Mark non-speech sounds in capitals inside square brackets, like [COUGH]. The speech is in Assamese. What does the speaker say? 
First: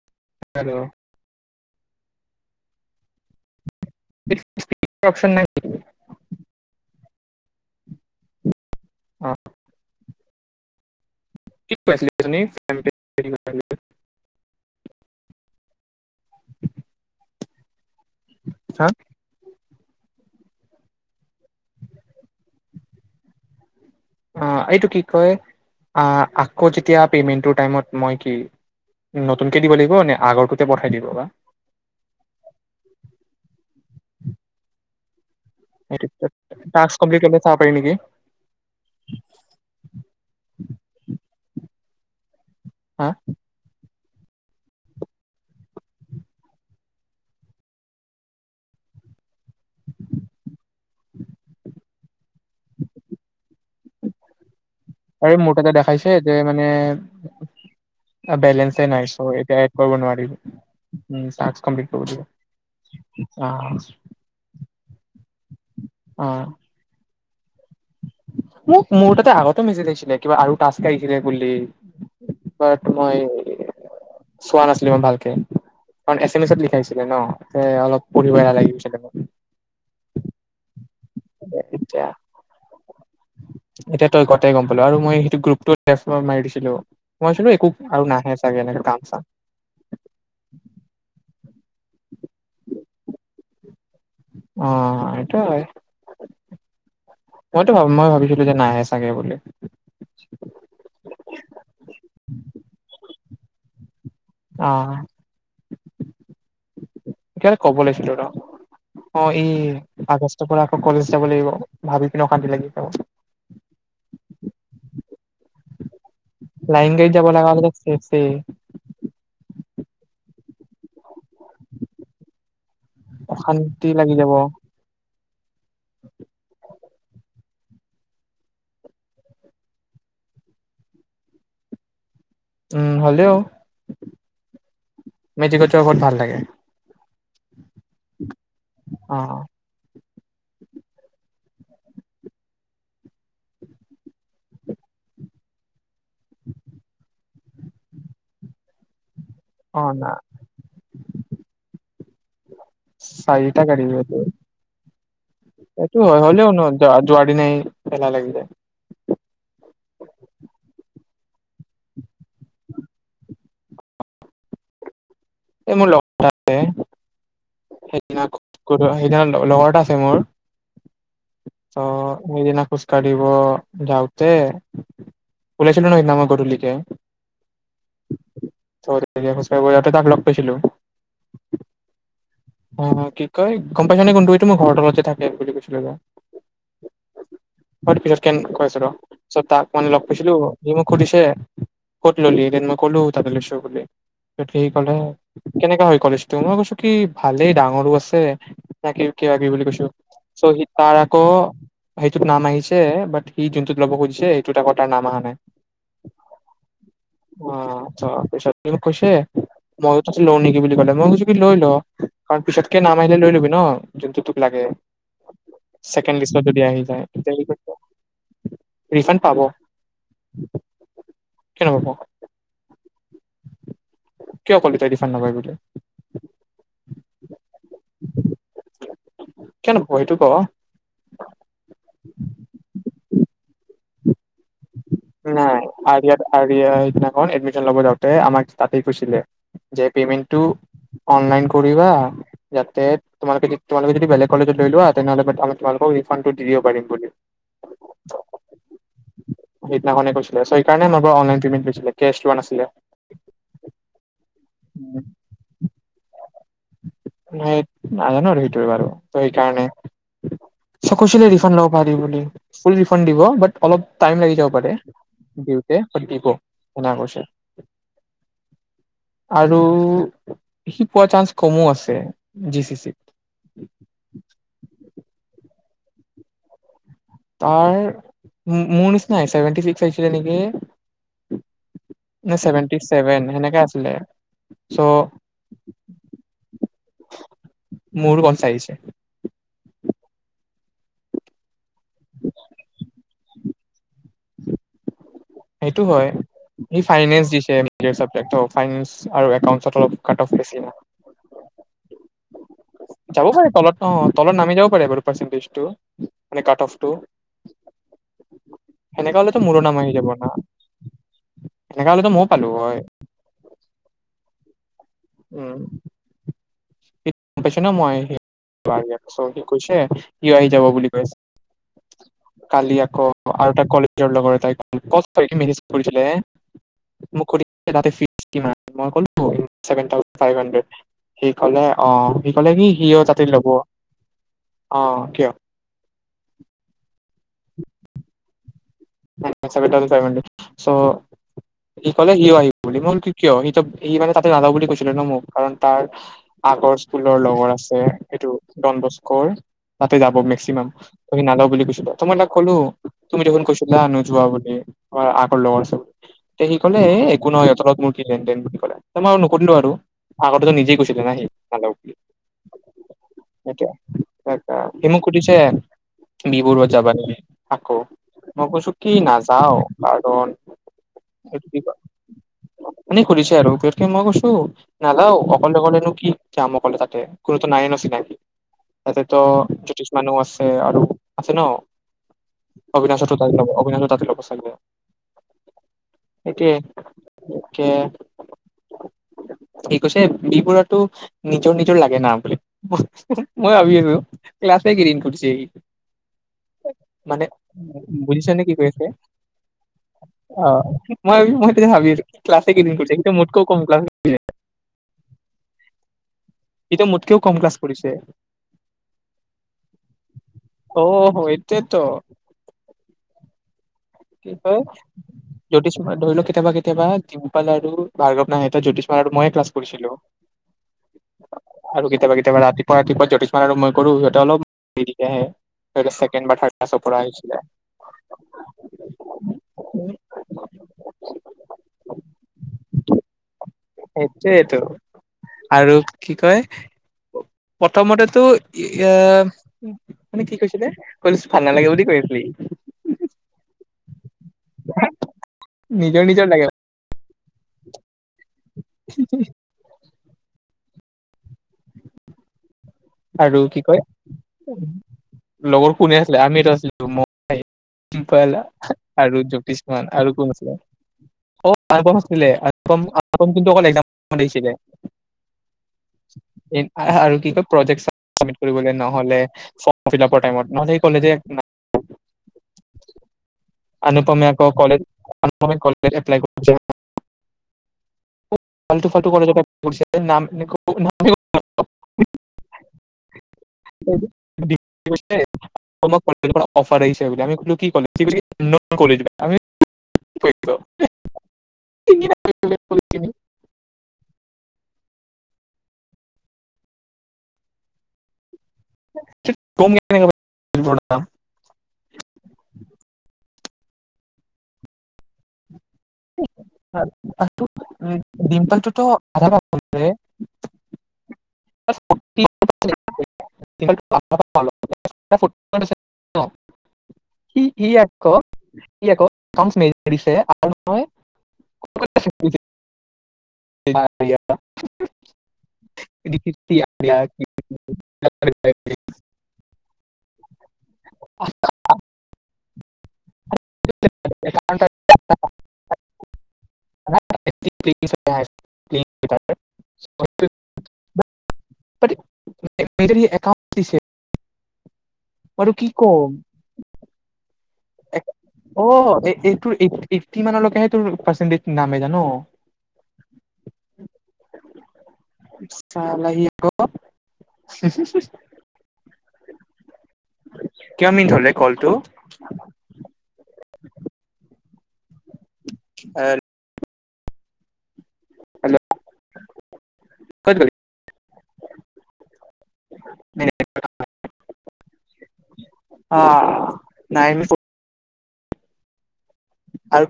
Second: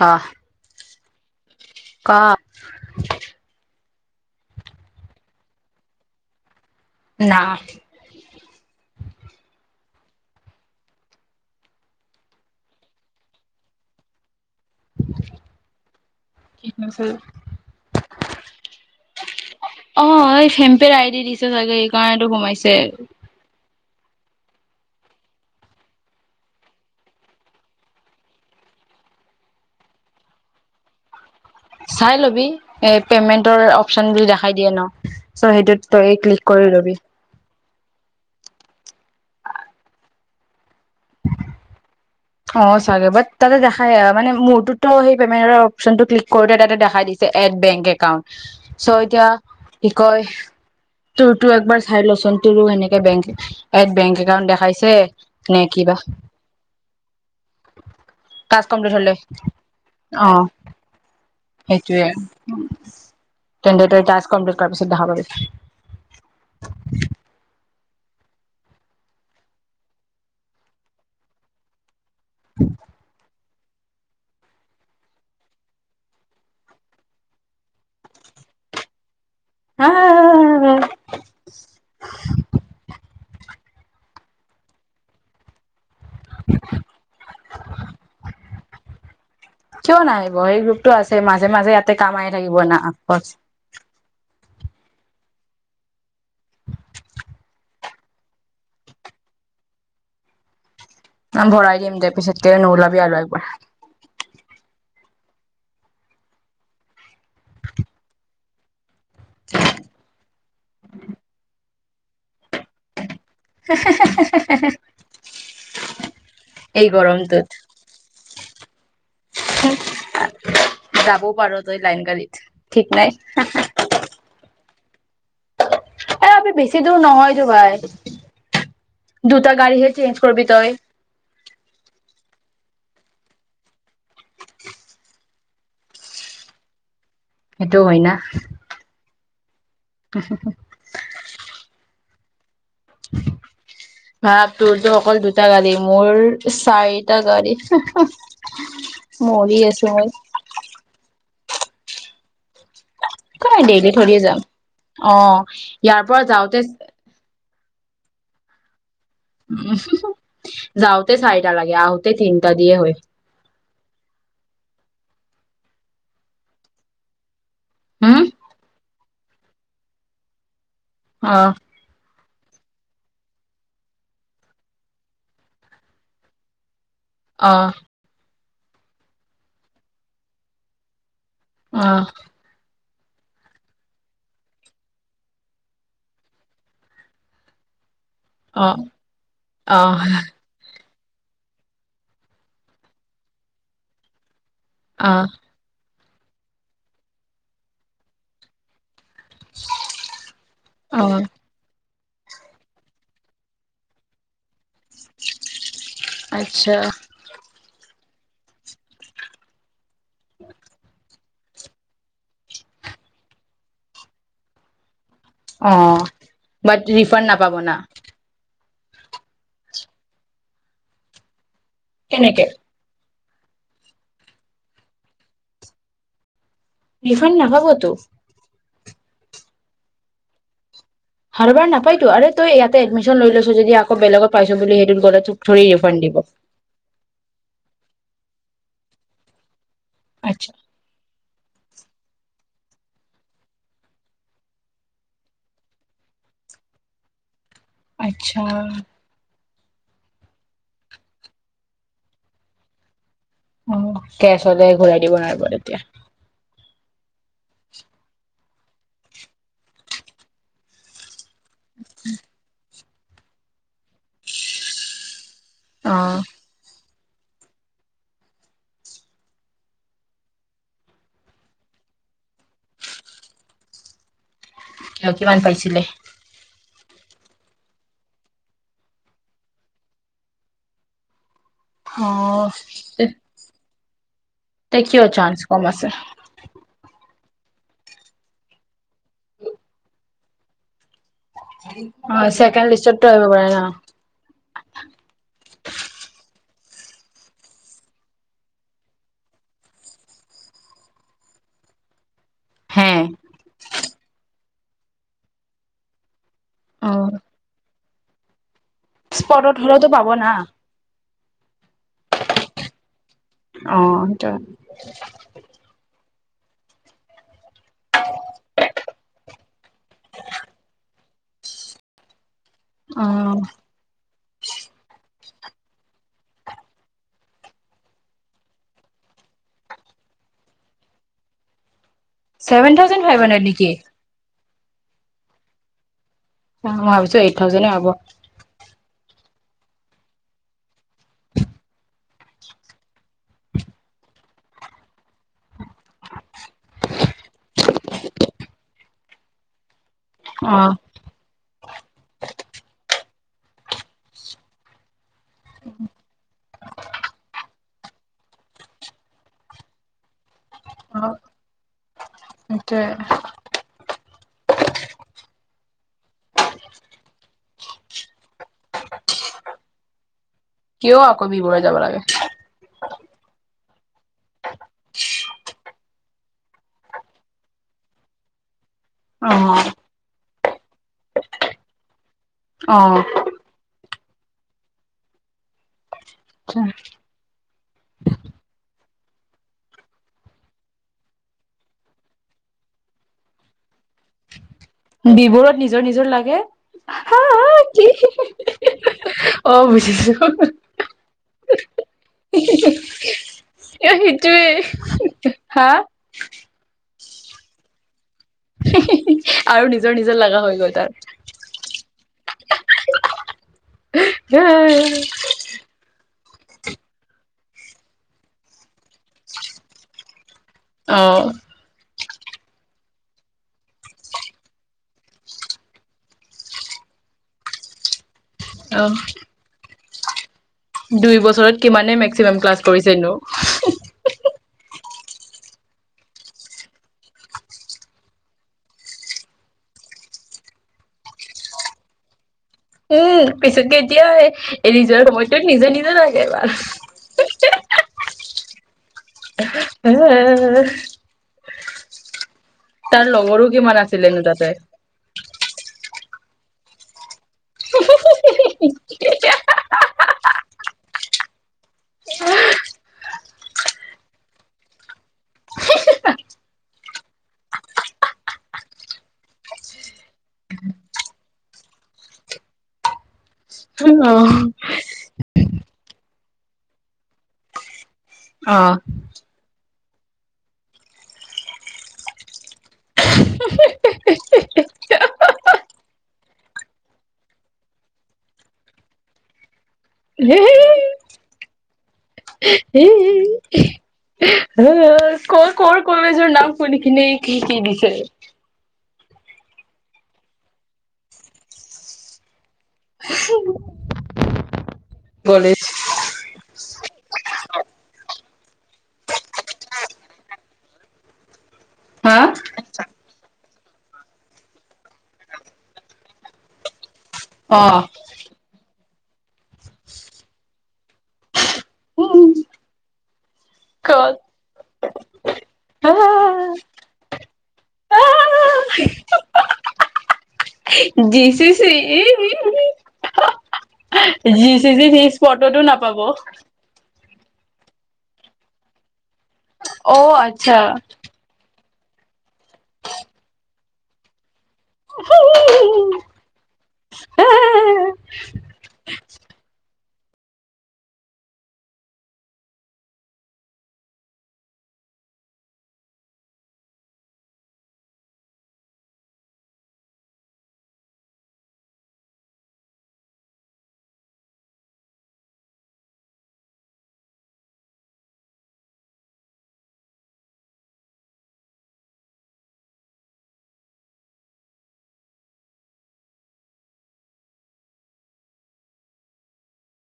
ক হেল্ল' ক অপশ্ন নাই না অ'। [UNINTELLIGIBLE] [UNINTELLIGIBLE] হা? অ', এই ফেম্পে আইডি দিছে চাগে সকাৰণেটো সোমাইছে অ', এইটো কি কয় আ আকৌ যেতিয়া পেমেন্টৰ টাইমত, মই কি নতুনকে দিব লাগিব নে আগৰটুতে পঠাই দিব বা? চাই ল'বি এ পেমেন্টৰ অপচন বুলি দেখাই দিয়ে ন। চ' সেইটোত সেইটো তই কত ক্লিক কৰি লবি টাস্ক কমপ্লিট কৰিলে চাব পাৰি নেকি? [INAUDIBLE] অ' চাগে হা বাট তাতে দেখােই মানে মোৰতোত পেমেণ্ট অপচন ক্লিক কৰোতে তাতে দেখা দিছে এড বেং একাউণ্ট চৌএতিয়া কিকয় তোৰতো এক বা চাই ল চোন। তোৰো সেনেকে বেং এড বেংক একাউণ্ট দেখাইছে আৰু মোৰ নে তাতে কিবা? দেখাইছে যে মানে তাকছ বেলেঞ্চে নাই হলে চ' এতিয়া এড কৰিব নোৱাৰি আহ উম, টাস্ক কমপ্লিট কৰিব সেইটোৱে দিব অ, তেন্তে তিই টাকছ কমপ্লিট কৰাৰ পিছত দেখা অ, পাবি মোক মোৰ তাতে আগতেও মেছেজ আহিছিলে কিবা আৰু টাস্ক আহিচিলে বুলি। বাট মই চোৱা নাছিলো মই ভালকে, কাৰণ এছ এম এছত লিখাইছিলে তে অলপ পঢ়িব এলাহ লাগি গৈছিল মোক। এতিয়া [UNINTELLIGIBLE] এতিয়া তই গটে গম পালো আৰু মই সেইটো গ্ৰুপতোত তেজপুৰত মাৰি দিছিলো, [UNINTELLIGIBLE] একো আৰু নাহে লাগে নেকি কাম চাম। কিয় নাহিব, সেই গ্ৰুপটো আছে মাজে-মাজে ইয়াতে কাম আহি থাকিব না অঁ সেইটো হয়, মইতো ভা মই ভাবিছিলো যে নাহে চাগে বুলি। নাম ভৰাই দিম দে পিছতকে নোলাবি আৰু একবাৰ। অঁ, কিবা এটা ক'ব লৈছিলো ৰ। অঁ ই আগষ্টৰ পৰা আকৌ কলেজ যাব লাগিব। ভাবি কিনে অশান্তি লাগি যাব। [UNINTELLIGIBLE] এই লাইনগাৰিত যাব গৰমটোত লগা হ'লে টো ছেছে। [UNINTELLIGIBLE] যাব পাৰ তই লাইন গাড়ীত, ঠিক নাই অশান্তি লাগি যাব এ [UNINTELLIGIBLE] বেছি দূৰ নহয়তো ভাই, দুটা গাড়ীহে চেঞ্জ কৰবি তই। উম হলেও, মেজিকত যাব বহুত ভাল লাগে। সেইটো হয় না। অ [UNINTELLIGIBLE] ভাব তোৰটো অকল দুটা গাড়ী মোৰ চাৰিটা গাড়ী [UNINTELLIGIBLE] মৰি অ আছো না মই। চাৰিটা নাই গাড়ী ডেইলি [UNINTELLIGIBLE] থৰিয়ে যাম অ সটো ইয়াৰ পৰা হয় হ'লেও যাওঁতে ন জোৱা দিনাই এলাহ লাগি যায়। [UNINTELLIGIBLE] যাওঁতে চাৰিটা লাগে, আহোতে তিনিটা দিয়ে হয়। এই মোৰ [UNINTELLIGIBLE] তে হম সেইদিনা সেইদিনা লগৰ এটা আছে মোৰ। অ ত সেইদিনা খোজকাঢ়িব যাওঁতে, উলাইছিলো ন সেইদিনা মই গধূলিতে। অ [UNINTELLIGIBLE] কৈছিলো। অঁ। অঁ অঁ কি কয় গম পাইচা নে কোনটো এইটো মোৰ ঘৰ তলতযে থাকে বুলি কৈছিলো মই, [UNINTELLIGIBLE] এটো পিছত [UNINTELLIGIBLE] অ কৈছোঁ ৰ, চ' তাক মানে অ', লগ পাইছিলো, সি মোক সুধিছে ক'ত ললি বুলি মই কলো লৈছো বুলি ঠিক হ'লে কেনেকা হয় কলেজটো মই কৈছো কি ভালেই ডাঙৰো আছে তাকে [UNINTELLIGIBLE] বুলি কৈছো চ সি তাৰ অ', আকৌ সেইটোত নাম আহিছে বাট সি যোনটোত ল'ব খুজিছে সেইটোত আগত তাৰ নাম অহা নাই আচ্ছা। ছ ক ম [UNINTELLIGIBLE] লওঁ নেকি বুলি কলে। [UNINTELLIGIBLE] লৈ ল কাৰণ পিছতকে নাম আহিলে লৈ লবি ন যোনটো তোক লাগে অ ছেকেণ্ড লিষ্টত যদি আহি বাট যায় ৰিফাণ্ড তেতিয়া সি নাপাব কৈছে না ৰিফাণ্ড পাব কিয় নাপাব কেনেকে কিয় কলি তই ৰিফানঃ নাপাই বুলি। ৰিফাণ্ড নাপাবতো কিয় নহব এইটো ক হবাৰ নাপাই তো আৰে তই ইয়াতে এডমিশন লৈ লৈছো যদি আকৌ বেলেগত পাইছো বুলি নাই হেৰি আৰিয়াত [UNINTELLIGIBLE] আৰিয়া সিদিনাখন এডমিশন ল'ব যাওঁতে আমাক তাতেই কৈছিলে যে পেমেণ্টটো আচ্ছা, অনলাইন পঢ়িবা যাতে তোমালোকে যদি বেলেগ কলেজত লৈ লোৱাা তেনেহলে আমি তোমালোকক ৰিফাণ্ডটো দি দিব পাৰিম বুলি আচ্ছা সেইদিনাখনে কৈছিলে সেইকাৰণে মানুহ অনলাইন পেমেণ্ট লৈছিলে কেছ লোৱা নাছিলে। সদায় ঘূৰাই দিব নোৱাৰিব তেতিয়া। [UNINTELLIGIBLE] [UNINTELLIGIBLE] সেইকাৰণে লব পাৰিম বুলি দ দিউতে [UNINTELLIGIBLE] অ', শুনা গৈছে আৰু সি পোৱা চান্স কমো আছে জি চি চি আৰু কি ইমান পাইছিলে তাৰ মোৰ নিচিনাই ছেভেনটি চিক্স আহিছিলে নেকি? নে অ', ছেভেনটি ছেভেন সেনেকা আছে [UNINTELLIGIBLE] এতিয়া কিয় চান্স কম আছে। মোৰনো কনচা আহিছে অ ছেকেণ্ড লিষ্টতটো আহিব পাৰে ন [INAUDIBLE] সেইটো হয় সি ফাইনেঞ্চ দিছে ফাইনেঞ্চ আৰু একাউণ্টচত অলপ কাট অফ বেছি মানে হে। যাব পাৰে তলত অ তলত নামি যাব বাৰু পাৰ্চণ্টেজটো মানে কাট অফটো অ', সেনেকা হলে তো স্পটত মোৰো নাম হ'লেওতো আহি যাব পাব না তেনেক হলেতো ময়ো পালো হয় অ', সেইটোৱে। উম [INAUDIBLE] পাইছ ন মই সি চৰি কৈছে সিও আহি যাব বুলি কৈছে কালি আকৌ অ', আৰু এটা কলেজৰ লগৰ এটাই [UNINTELLIGIBLE] মোক সুধিছিলে তাতে ফিজ কিমান? মই কলো ছেভেন থাউজেণ্ড ফাইভ হাণ্ড্ৰেড। কলে অ সি ক'লে কি ছেভেন সিও থাউজেণ্ড ফাইভ তাতে হাণ্ড্ৰেড ল'ব নেকি? অ কিয় অ মই ভাবিছো এইট থাউজেণ্ডে হব ছেভেন থাউজেণ্ড ফাইভ হাণ্ড্ৰেড চ' সি কলে সিও আহি বুলি মই কিয় সি সি মানে তাতে নাজাও বুলি কৈছিলে ন মোক কাৰণ তাৰ আগৰ স্কুলৰ লগৰ আছে এইটো ডন বস্কৰ তাতে যাব অ মেক্সিমাম তুমি নাজাও বুলি কৈছিলে ত মই তাক ক'লো তুমি দেখোন কৈছিলা নোযোৱা বুলি বা আগৰ লগৰ সি কলে এ একো নহয় সিহঁতৰ লগত মোৰ কি লেনদেন বুলি ক'লে মই নুসুধিলো আৰু আগত নিজেই কৈছিলে ন সি নাজাও বুলি সেইটোয়ে সেইটো সি মোক সুধিছে বি বৰুৱাত যাবা নেকি আকৌ মই কৈছো কি নাযাও কাৰণ কিয় আকৌ বি বৰুৱা যাব লাগে এনেই সুধিছে আৰু পিছত মই কৈছো নাজাও অকলে অকলেনো কি যাম অকলে তাতে কোনোতো নাই ন চিনাকি ইয়াতেতো অ জ্যোতিষমানো আছে আৰু আছে ন অ আভিনাচ তাত পাব চাগে সেইটো তাকেকৈছে বি বৰুৱা নিজৰ নিজৰ লাগে না বুলি মই ভাবি আছো ক্লাছ বিবোৰত নিজৰ নিজৰ লাগে বুজিছে নে কি কৰিছে অ বুজিছো আহ মই ভাব মই ভাবি ক্লাছে কেইদিন কৰিছেয়া মোতকৈও কম এ সেইটোৱে হা ক্লাছে মোতকেও কম ক্লছ কৰিছে হে হে আৰু নিজৰ নিজৰ লগা হৈ গল তাত অ', এইটোৱেতো কি হয় জ্যোতিষময় ধৰি লওক কেতিয়াবা কেতিয়াবা দিমপল আৰু ভাৰ্গৱ নাহে। ত জ্যোতি মইয়ে ক্লাছ কৰিছিলো। অ আৰু কেতিয়াবা ক- কেতিয়াবা ৰাতিপুৱা ৰাতিপুৱা জ্যোতিস্মান আৰু মই কৰো সিহঁতে অলপ দেৰিকে আহে, ধৰিল ছেকেণ্ড বা থাৰ্ড ক্লাছ পৰা হৈছিলে আহ মেক্সিমাম ক্লাছ কৰিছেনো সেইটোৱেইটো, আৰু কি কয়? প্ৰথমতেতো এ মানে কি কৈছিলে? কলেছ ভাল নালাগে বুলি কৈছিলি ই উম পিছত কেতিয়া এই নিজৰ সময়টোত নিজে নিজে নিজৰ যায়গে বাল হি [UNINTELLIGIBLE] উ [UNINTELLIGIBLE] তাৰ আৰু লগৰো কি কিমান কয় আছিলেনো তাতে? লগৰ কোনে আছিলে? আমিতো আছিলো। মই আৰু জ্যোতিস্মান আৰু কোন আছিলে? [UNINTELLIGIBLE] অ আল আছিলে কি অছিলে আৰু কি কয় প্ৰজেক্ট চাবমিট্ কৰিবলৈ নহ'লে, ফ্ৰমফিলাপৰ টাইমত নহ'লে কলেযে আনুপমে অ আকৌ কলেজ অনুপমে কলে এপ্লাই কৰি কৰ আল্তু ফাল্তু কলেজ পা কৰিছে অফাৰ আহছে বুলি আমি [UNINTELLIGIBLE] কি কলে সি কলেজ আমি [UNINTELLIGIBLE] কৈছো [UNINTELLIGIBLE] অ [UNINTELLIGIBLE] হিঃ হিঃ ক কৰ কলেজৰ নাম শুনি কিনে কি কি দিছে [UNINTELLIGIBLE] কম কেনেকে [UNINTELLIGIBLE] কলেজ ডিম্পলটোতো আ [UNINTELLIGIBLE] একো হা বুজি নাপাওঁ [UNINTELLIGIBLE] সি অ ই আকৌ [UNINTELLIGIBLE] সি আকৌ আৰু [UNINTELLIGIBLE] ক'ত একো বুজি নেপাই [UNINTELLIGIBLE] ডি চি চি ই ই জি চি জি চিচ স্পটতো নাপাব। [INAUDIBLE] অ' আচ্ছা। [UNINTELLIGIBLE] একাণ্ড দিছে, মই তোক কি কম। অ' এ-এইটোৰ এইট-এইটটি মানলকেহে তোৰ পাৰ্চেনটেজ নামে জান', [UNINTELLIGIBLE] কিমান মিনট হল ৰে কলটো? এল। হেল্ল' কত গলি? [UNINTELLIGIBLE] অ' নাইম [UNINTELLIGIBLE] আও